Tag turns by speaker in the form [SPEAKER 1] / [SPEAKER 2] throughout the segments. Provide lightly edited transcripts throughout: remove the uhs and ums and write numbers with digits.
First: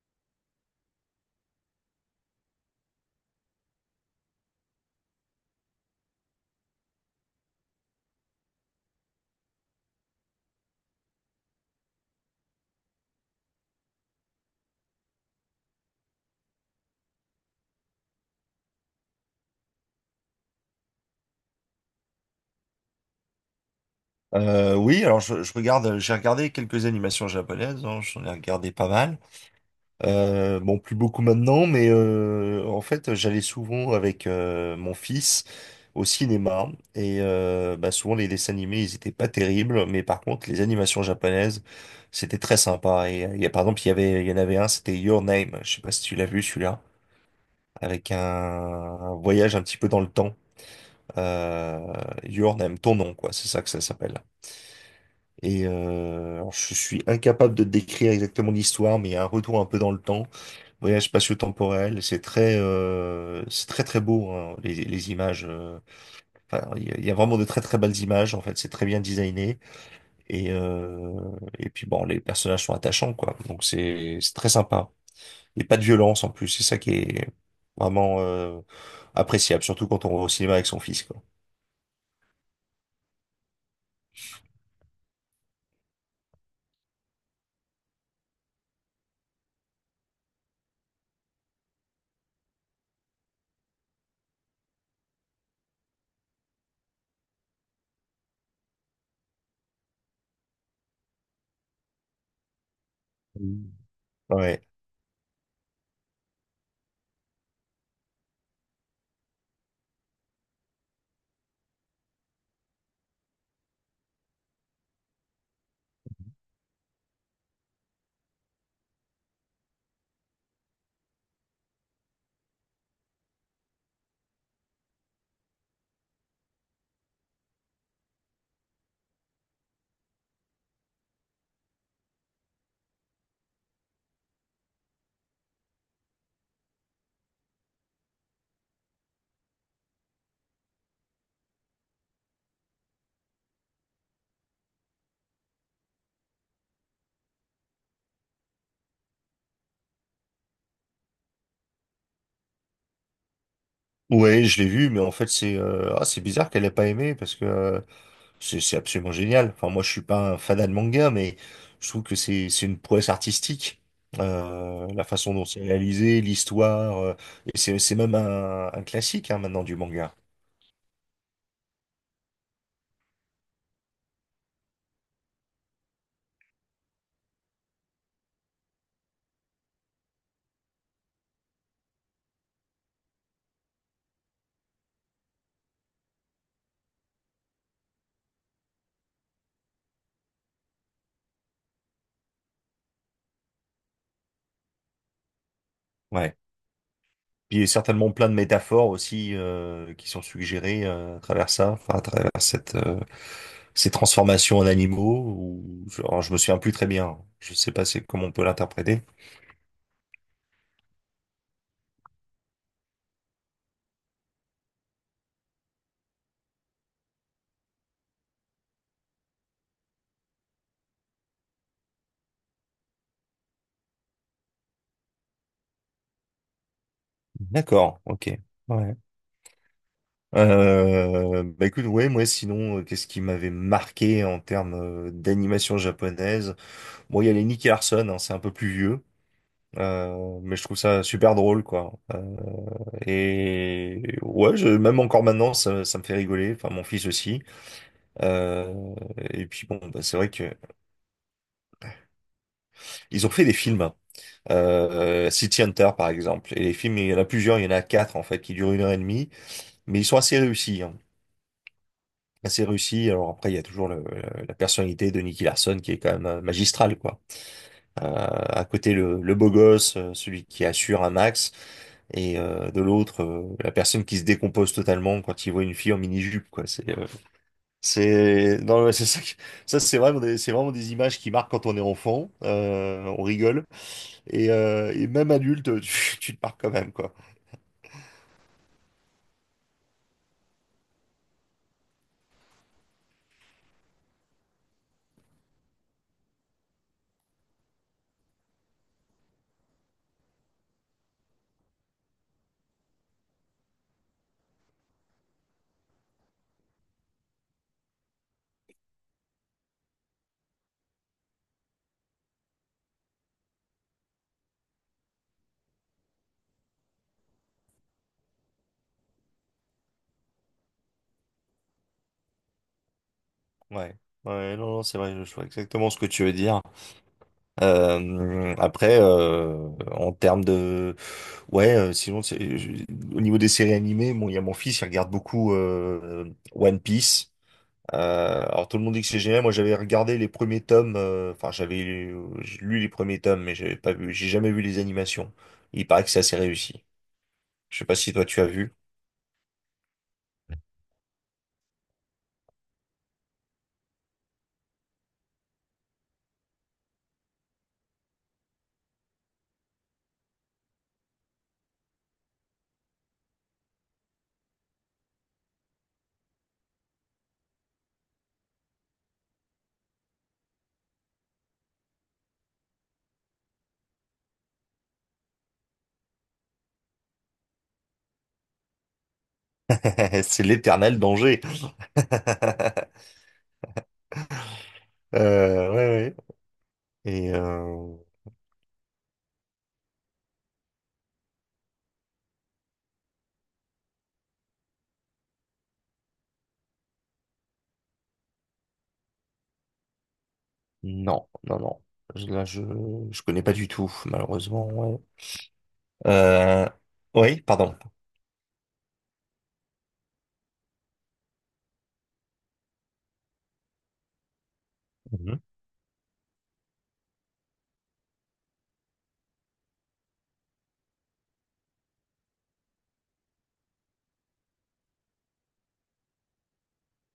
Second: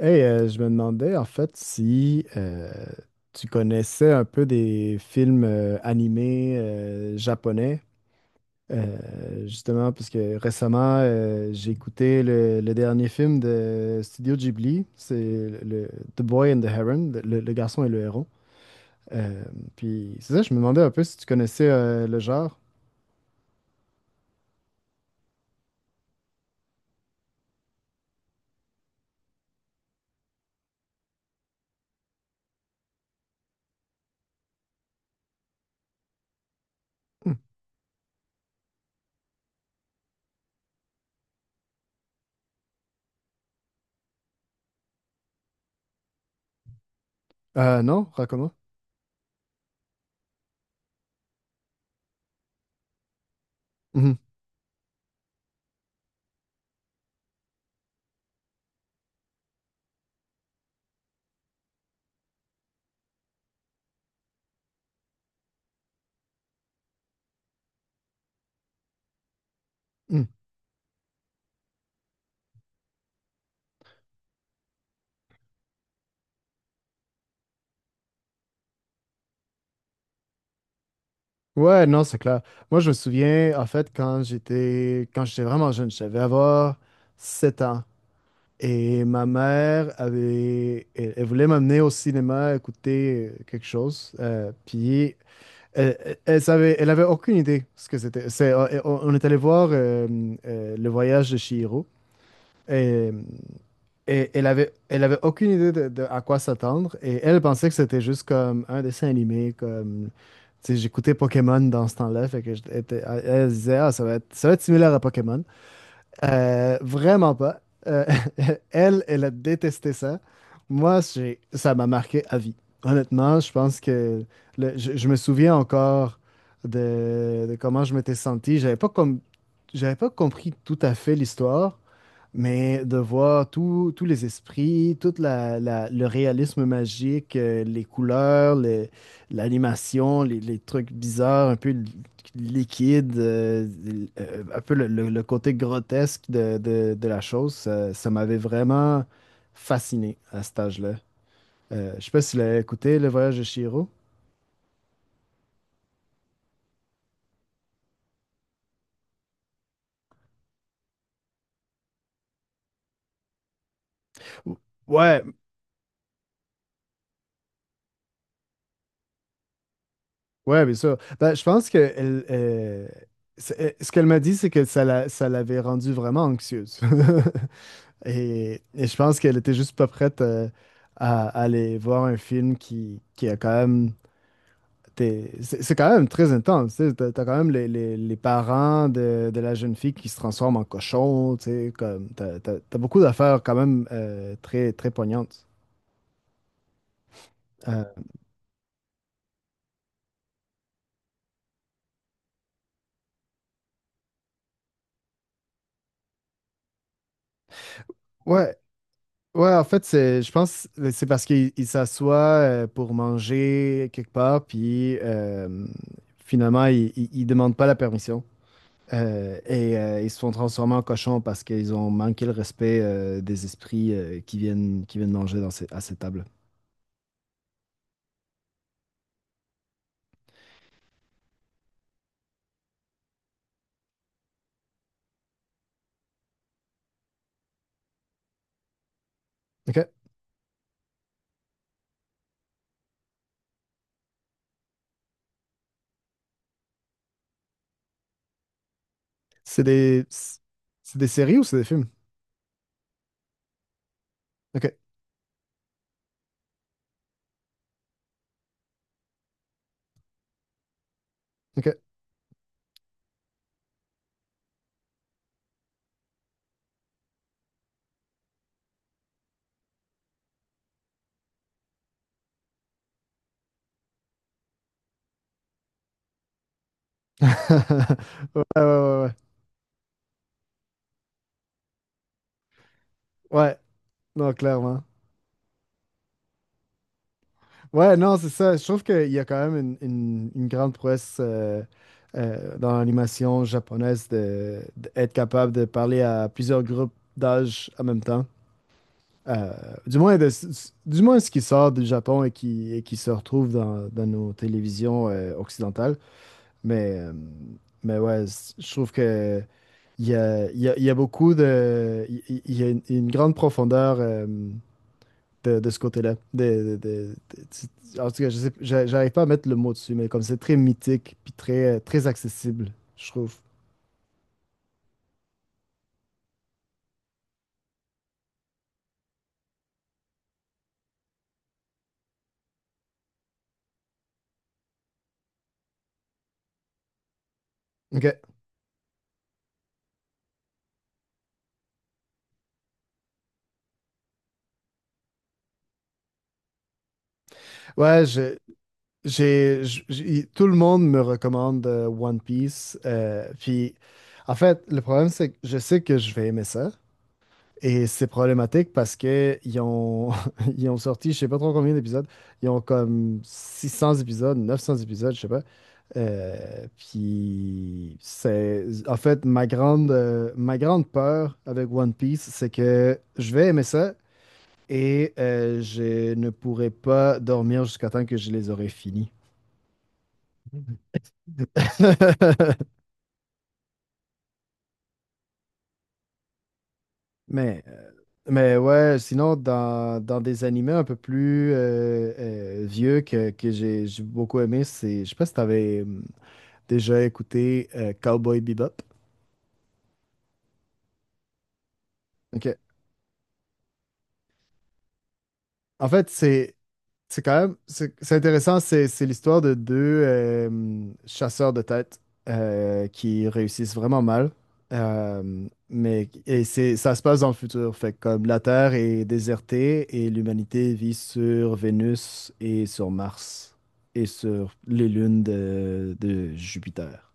[SPEAKER 1] Hey, je me demandais en fait si tu connaissais un peu des films animés japonais. Justement parce que récemment j'ai écouté le dernier film de Studio Ghibli, c'est le, le- The Boy and the Heron, le garçon et le héron. Euh, Puis c'est ça, je me demandais un peu si tu connaissais le genre.
[SPEAKER 2] Oui, alors je regarde, j'ai regardé quelques animations japonaises, hein, j'en ai regardé pas mal. Bon, plus beaucoup maintenant, mais en fait, j'allais souvent avec mon fils au cinéma et
[SPEAKER 1] Hmm.
[SPEAKER 2] bah, souvent les dessins animés, ils étaient pas terribles, mais par contre, les animations japonaises, c'était très sympa. Et par exemple, il y en avait un, c'était Your Name. Je sais pas si tu l'as vu, celui-là, avec
[SPEAKER 1] Non,
[SPEAKER 2] un,
[SPEAKER 1] raconte-moi.
[SPEAKER 2] un voyage un petit peu dans le temps. Euh, Your Name, ton nom, quoi, c'est ça que ça
[SPEAKER 1] Mhm.
[SPEAKER 2] s'appelle. Et alors, je suis incapable de décrire exactement l'histoire, mais il y a un retour un peu dans le temps, voyage spatio-temporel. C'est très très beau, hein, les images. Enfin, il y a vraiment de très très belles images, en fait. C'est très bien designé
[SPEAKER 1] Hmm.
[SPEAKER 2] et euh, et puis bon, les personnages sont attachants, quoi. Donc c'est très sympa. Et pas de violence, en plus. C'est ça qui est vraiment appréciable, surtout quand on va au cinéma avec son fils, quoi.
[SPEAKER 1] Ouais, non, c'est clair. Moi, je me souviens, en fait, quand j'étais vraiment jeune, je devais avoir 7 ans. Et ma mère elle voulait m'amener au cinéma écouter quelque chose. Puis elle savait, elle avait aucune idée ce que c'était. On est allé voir Le Voyage de Chihiro. et
[SPEAKER 2] Mm.
[SPEAKER 1] et elle
[SPEAKER 2] Ouais.
[SPEAKER 1] avait, elle avait aucune idée de à quoi s'attendre. Et elle pensait que c'était juste comme un dessin animé, comme. Tu sais, j'écoutais Pokémon dans ce temps-là, fait que elle se disait, ah, ça va être similaire à Pokémon. Vraiment pas. Euh, elle a détesté ça. Moi, ça m'a marqué à vie. Honnêtement, je pense que je me souviens encore de comment je m'étais senti. J'avais pas compris tout à fait l'histoire, mais de voir tous les esprits, tout le réalisme magique, les couleurs, l'animation, les trucs bizarres, un peu liquides, un peu le côté grotesque de la chose, ça m'avait vraiment fasciné à cet âge-là. Je sais pas si tu l'as écouté, Le Voyage de Chihiro.
[SPEAKER 2] Ouais, je l'ai vu, mais en fait c'est ah, c'est bizarre qu'elle ait pas aimé, parce que c'est absolument génial. Enfin, moi, je suis pas un fanat de manga, mais je trouve que c'est une prouesse artistique. La
[SPEAKER 1] Ouais.
[SPEAKER 2] façon dont c'est réalisé, l'histoire, et c'est même un classique, hein, maintenant, du manga.
[SPEAKER 1] Ouais, bien sûr. Ben, je pense que ce qu'elle m'a dit, c'est que ça l'avait rendue vraiment anxieuse. Et je pense qu'elle était juste pas prête aller voir un film qui a quand même. C'est quand même très intense. Tu sais, t'as quand même les parents de la jeune fille qui se transforment en cochon. Tu sais, comme, t'as beaucoup d'affaires quand même très, très poignantes.
[SPEAKER 2] Ouais. Puis il y a
[SPEAKER 1] Euh,
[SPEAKER 2] certainement plein de métaphores aussi qui sont suggérées à travers ça, enfin à travers cette ces transformations en animaux. Alors, je me souviens plus très bien. Je sais pas, c'est comment on peut
[SPEAKER 1] ouais.
[SPEAKER 2] l'interpréter.
[SPEAKER 1] Ouais, en fait, c'est, je pense que c'est parce qu'il il s'assoit pour manger quelque part, puis finalement, il demande pas la permission. Et ils se font transformer en cochons parce qu'ils ont manqué le respect des esprits qui viennent manger à ces tables.
[SPEAKER 2] D'accord, ok. Ouais. Bah écoute, ouais, moi sinon, qu'est-ce qui m'avait marqué en termes d'animation japonaise? Bon, il y a les Nicky Larson, hein, c'est un peu plus vieux,
[SPEAKER 1] OK.
[SPEAKER 2] mais je trouve ça super drôle, quoi. Et ouais, même encore maintenant, ça me fait rigoler. Enfin, mon fils aussi. Euh, et
[SPEAKER 1] C'est
[SPEAKER 2] puis bon, bah,
[SPEAKER 1] des,
[SPEAKER 2] c'est vrai que
[SPEAKER 1] c'est des séries ou c'est des films?
[SPEAKER 2] ils ont fait des films, hein.
[SPEAKER 1] OK.
[SPEAKER 2] City Hunter, par exemple. Et les films, il y en a quatre, en fait, qui durent une heure et demie, mais ils sont assez réussis, hein.
[SPEAKER 1] OK.
[SPEAKER 2] Assez réussi. Alors après, il y a toujours la personnalité de Nicky Larson qui est quand même magistrale, quoi. À côté, le beau gosse, celui qui assure un max, et de l'autre, la personne qui se décompose totalement quand il voit une fille en mini-jupe, quoi.
[SPEAKER 1] Ouais, ouais,
[SPEAKER 2] Non, mais
[SPEAKER 1] ouais,
[SPEAKER 2] c'est
[SPEAKER 1] ouais.
[SPEAKER 2] ça, ça c'est vraiment, c'est vraiment des images qui marquent quand on est enfant. On
[SPEAKER 1] Ouais,
[SPEAKER 2] rigole
[SPEAKER 1] non,
[SPEAKER 2] et,
[SPEAKER 1] clairement.
[SPEAKER 2] euh, et même adulte, tu te marques quand même, quoi.
[SPEAKER 1] Ouais, non, c'est ça. Je trouve qu'il y a quand même une grande prouesse dans l'animation japonaise d'être capable de parler à plusieurs groupes d'âge en même temps. Euh, du moins, du moins ce qui sort du Japon et qui se retrouve dans nos télévisions occidentales. Mais, euh, mais ouais, je trouve que il y a beaucoup de. Il y a une grande profondeur. De ce côté-là. En tout cas, je sais, j'arrive pas à mettre le mot dessus, mais comme c'est très mythique puis très accessible, je trouve.
[SPEAKER 2] Ouais, ouais, non, non, c'est vrai, je vois exactement ce que tu veux dire. Après, en termes de, ouais, sinon, au niveau des séries animées, bon, il y a mon fils, il regarde beaucoup One Piece.
[SPEAKER 1] Ok.
[SPEAKER 2] Alors tout le monde dit que c'est génial. Moi, j'avais regardé les premiers tomes. Enfin, j'ai lu les premiers tomes, mais j'avais pas vu. J'ai jamais vu les animations. Il paraît que c'est assez réussi. Je sais pas
[SPEAKER 1] Ouais,
[SPEAKER 2] si toi tu as vu.
[SPEAKER 1] tout le monde me recommande One Piece. Puis, en fait, le problème, c'est que je sais que je vais aimer ça. Et c'est problématique parce que ils ont sorti, je sais pas trop combien d'épisodes, ils ont comme 600 épisodes, 900 épisodes, je sais pas. Puis c'est, en fait, ma grande peur avec One Piece, c'est que je vais aimer ça et je ne pourrai pas dormir jusqu'à temps que je les aurai finis.
[SPEAKER 2] C'est l'éternel danger. Ouais, ouais. Et
[SPEAKER 1] Mais, euh, mais ouais, sinon, dans des animés un peu plus vieux que j'ai beaucoup aimé, c'est, je sais pas si t'avais déjà écouté Cowboy Bebop.
[SPEAKER 2] non, non, non. Là,
[SPEAKER 1] Ok.
[SPEAKER 2] je connais pas du tout, malheureusement. Ouais.
[SPEAKER 1] En fait,
[SPEAKER 2] Euh, oui, pardon.
[SPEAKER 1] C'est intéressant, c'est l'histoire de deux chasseurs de têtes qui réussissent vraiment mal.
[SPEAKER 2] Mhm.
[SPEAKER 1] Mais et c'est Ça se passe dans le futur, fait que comme la Terre est désertée et l'humanité vit sur Vénus et sur Mars et sur les lunes de Jupiter.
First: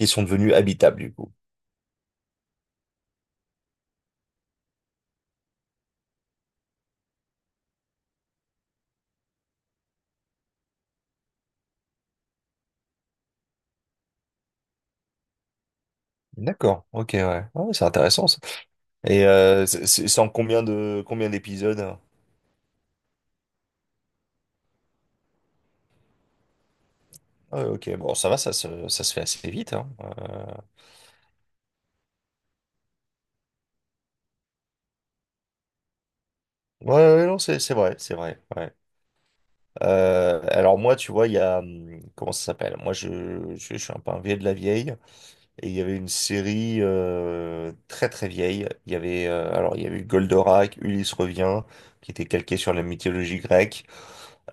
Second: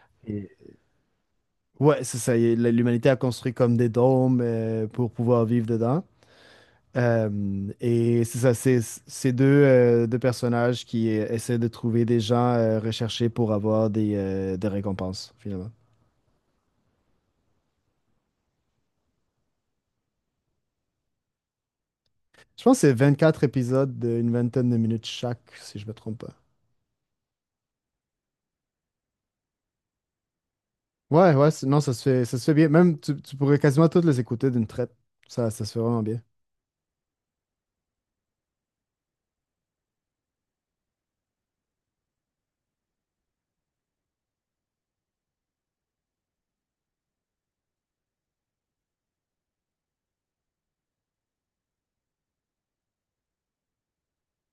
[SPEAKER 2] Ils sont devenus
[SPEAKER 1] Et-
[SPEAKER 2] habitables, du coup.
[SPEAKER 1] ouais, c'est ça. Y est, L'humanité a construit comme des dômes pour pouvoir vivre dedans. Et c'est ça, deux personnages qui essaient de trouver des gens recherchés pour avoir des récompenses, finalement.
[SPEAKER 2] D'accord. Ok, ouais. Ah ouais, c'est intéressant, ça. Et c'est en combien d'épisodes, hein?
[SPEAKER 1] Je pense que c'est quatre épisodes d'une vingtaine de minutes chaque, si je me trompe pas.
[SPEAKER 2] Ah ouais, ok. Bon, ça va, ça se fait assez vite, hein.
[SPEAKER 1] Ouais, ouais, non, ça se fait bien. Même, tu pourrais quasiment toutes les écouter d'une traite. Ça se fait vraiment bien.
[SPEAKER 2] Ouais, ouais, non, c'est vrai, c'est vrai. Ouais. Alors moi, tu vois, il y a comment ça s'appelle? Moi, je suis un peu un vieux de la vieille. Et il y avait une série très très vieille. Il y avait Alors, il y avait eu Goldorak, Ulysse revient, qui était calqué sur la mythologie grecque.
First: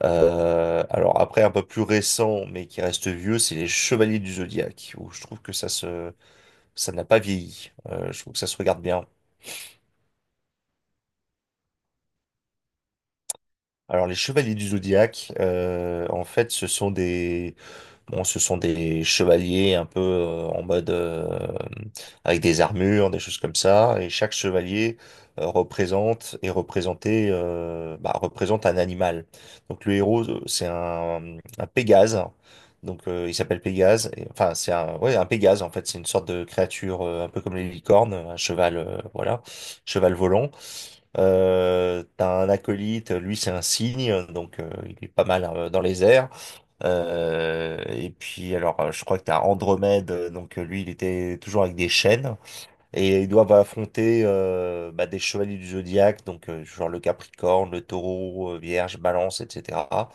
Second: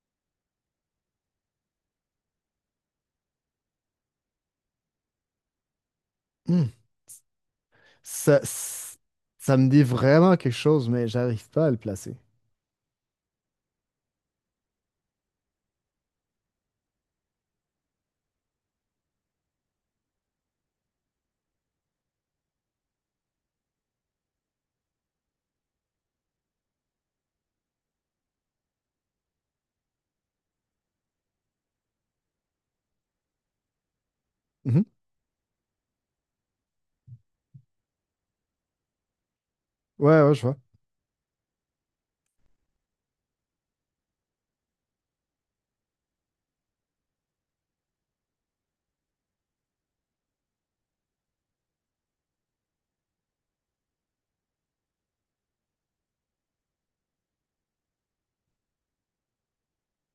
[SPEAKER 2] Alors après, un peu plus récent, mais qui reste vieux, c'est les Chevaliers du Zodiaque, où je trouve que
[SPEAKER 1] Hmm.
[SPEAKER 2] ça n'a pas vieilli. Je trouve que
[SPEAKER 1] Ça,
[SPEAKER 2] ça se regarde
[SPEAKER 1] c-
[SPEAKER 2] bien.
[SPEAKER 1] Ça me dit vraiment quelque chose, mais j'arrive pas à le placer.
[SPEAKER 2] Alors les Chevaliers du Zodiaque, en fait, ce sont des bon, ce sont des chevaliers un peu en mode, avec des armures, des choses comme ça. Et chaque chevalier représente et représenté bah, représente un animal. Donc le héros, c'est un Pégase. Donc il s'appelle Pégase. Enfin, c'est
[SPEAKER 1] Mhm.
[SPEAKER 2] un, ouais, un Pégase, en fait. C'est une sorte de créature un peu comme les licornes, un cheval, voilà, cheval
[SPEAKER 1] Ouais, ouais, je
[SPEAKER 2] volant.
[SPEAKER 1] vois.
[SPEAKER 2] T'as un acolyte, lui c'est un cygne, donc il est pas mal dans les airs. Et puis, alors, je crois que t'as Andromède, donc lui, il était toujours avec des chaînes, et ils doivent affronter bah, des chevaliers du zodiaque, donc genre le Capricorne, le Taureau, Vierge, Balance, etc.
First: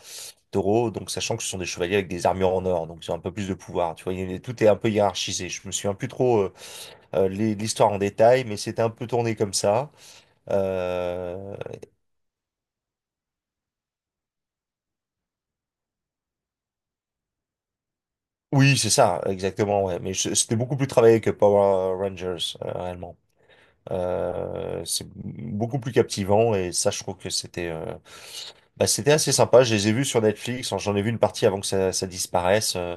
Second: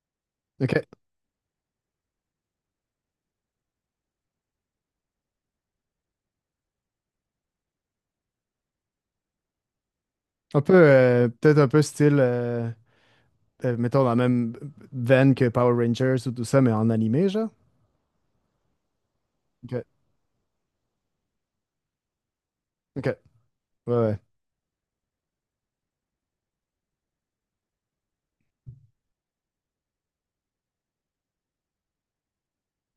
[SPEAKER 1] OK.
[SPEAKER 2] Taureau, donc sachant que ce sont des chevaliers avec des armures en or, donc ils ont un peu plus de pouvoir, tu vois, tout est un peu hiérarchisé. Je me souviens plus trop l'histoire en détail, mais c'était un peu tourné comme ça.
[SPEAKER 1] Un peu,
[SPEAKER 2] Euh,
[SPEAKER 1] peut-être un peu style. Mettons, dans la même veine que Power Rangers ou tout ça, mais en animé, genre?
[SPEAKER 2] Oui, c'est ça,
[SPEAKER 1] Ok.
[SPEAKER 2] exactement, ouais. Mais c'était beaucoup plus travaillé que Power Rangers,
[SPEAKER 1] Ok.
[SPEAKER 2] réellement.
[SPEAKER 1] Ouais, ouais.
[SPEAKER 2] C'est beaucoup plus captivant, et ça, je trouve que c'était assez sympa. Je les ai vus sur Netflix. Enfin, j'en ai vu une partie avant que ça disparaisse.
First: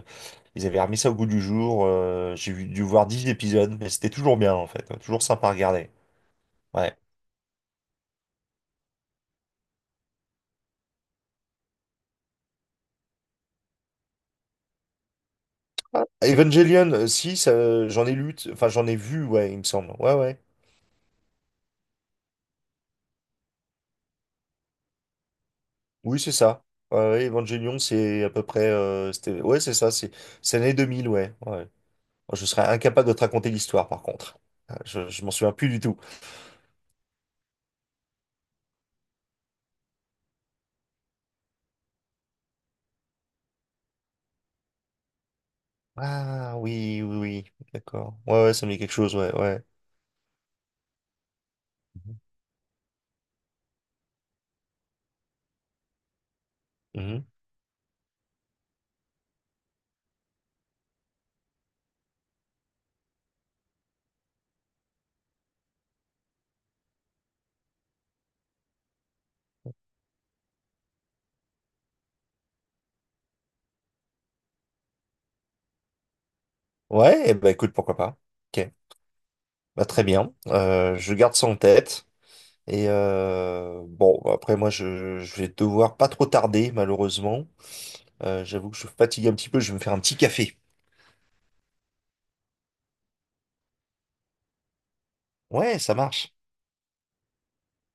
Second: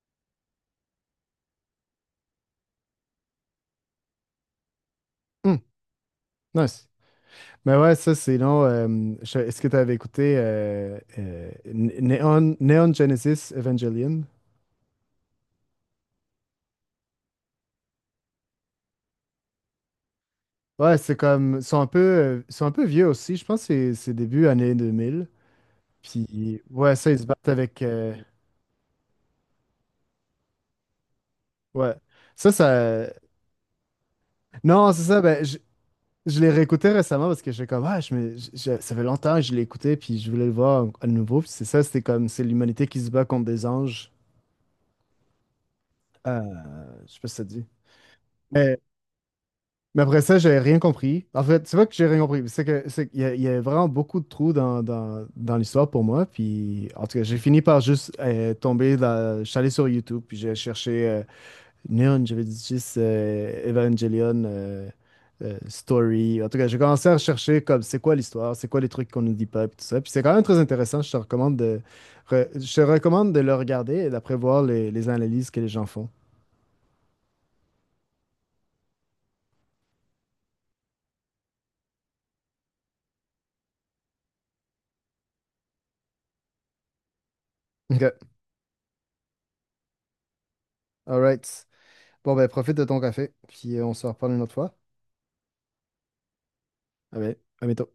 [SPEAKER 2] Ils avaient remis ça au goût du jour. J'ai dû voir 10 épisodes, mais c'était toujours bien, en fait. Toujours sympa à
[SPEAKER 1] Hmm,
[SPEAKER 2] regarder.
[SPEAKER 1] nice.
[SPEAKER 2] Ouais.
[SPEAKER 1] Mais ouais, ça, sinon, est-ce que tu avais écouté Neon Genesis Evangelion?
[SPEAKER 2] Evangelion, si, ça, j'en ai lu, t- enfin j'en ai vu, ouais, il me semble. Ouais, ouais.
[SPEAKER 1] Ouais, c'est comme, ils sont un peu vieux aussi. Je pense que c'est début années 2000.
[SPEAKER 2] Oui, c'est
[SPEAKER 1] Puis,
[SPEAKER 2] ça.
[SPEAKER 1] ouais,
[SPEAKER 2] Ouais,
[SPEAKER 1] ça, ils se
[SPEAKER 2] ouais,
[SPEAKER 1] battent
[SPEAKER 2] Evangelion,
[SPEAKER 1] avec.
[SPEAKER 2] c'est à peu près, c'était, ouais, c'est ça. C'est l'année 2000, ouais. Ouais. Moi,
[SPEAKER 1] Ouais.
[SPEAKER 2] je
[SPEAKER 1] Ça,
[SPEAKER 2] serais incapable
[SPEAKER 1] ça.
[SPEAKER 2] de te raconter l'histoire, par contre.
[SPEAKER 1] Non, c'est
[SPEAKER 2] Je,
[SPEAKER 1] ça.
[SPEAKER 2] je m'en
[SPEAKER 1] Ben,
[SPEAKER 2] souviens plus du tout.
[SPEAKER 1] je l'ai réécouté récemment parce que j'ai comme, ah, je me- je- ça fait longtemps que je l'ai écouté, puis je voulais le voir à nouveau. Puis c'est ça, c'était comme, c'est l'humanité qui se bat contre des anges. Euh,
[SPEAKER 2] Ah oui,
[SPEAKER 1] je
[SPEAKER 2] oui,
[SPEAKER 1] sais pas si ça
[SPEAKER 2] oui,
[SPEAKER 1] te dit.
[SPEAKER 2] d'accord. Ouais, ouais, ça me
[SPEAKER 1] Mais,
[SPEAKER 2] dit quelque chose, ouais, ouais.
[SPEAKER 1] mais après ça, j'ai rien compris. En fait, c'est pas que j'ai
[SPEAKER 2] Mhm.
[SPEAKER 1] rien compris, c'est qu'il y a vraiment beaucoup de trous dans l'histoire pour moi. Puis, en tout cas,
[SPEAKER 2] Mhm.
[SPEAKER 1] j'ai fini par juste je suis allé sur YouTube, puis j'ai cherché non, j'avais dit juste Evangelion Story. En tout cas, j'ai commencé à rechercher comme c'est quoi l'histoire, c'est quoi les trucs qu'on nous dit pas, puis tout ça. Puis c'est quand même très intéressant. Je te recommande de le regarder et d'après voir les analyses que les gens font.
[SPEAKER 2] Ouais, et bah écoute, pourquoi pas. Ok, bah très bien. Je garde ça en tête. Et bon, bah, après moi, je vais devoir pas trop tarder, malheureusement.
[SPEAKER 1] OK.
[SPEAKER 2] J'avoue que je suis fatigué un petit peu, je vais me faire un petit café.
[SPEAKER 1] All right. Bon, ben, profite de ton café, puis on se reparle une autre fois.
[SPEAKER 2] Ouais, ça marche.
[SPEAKER 1] Ah ben, à bientôt.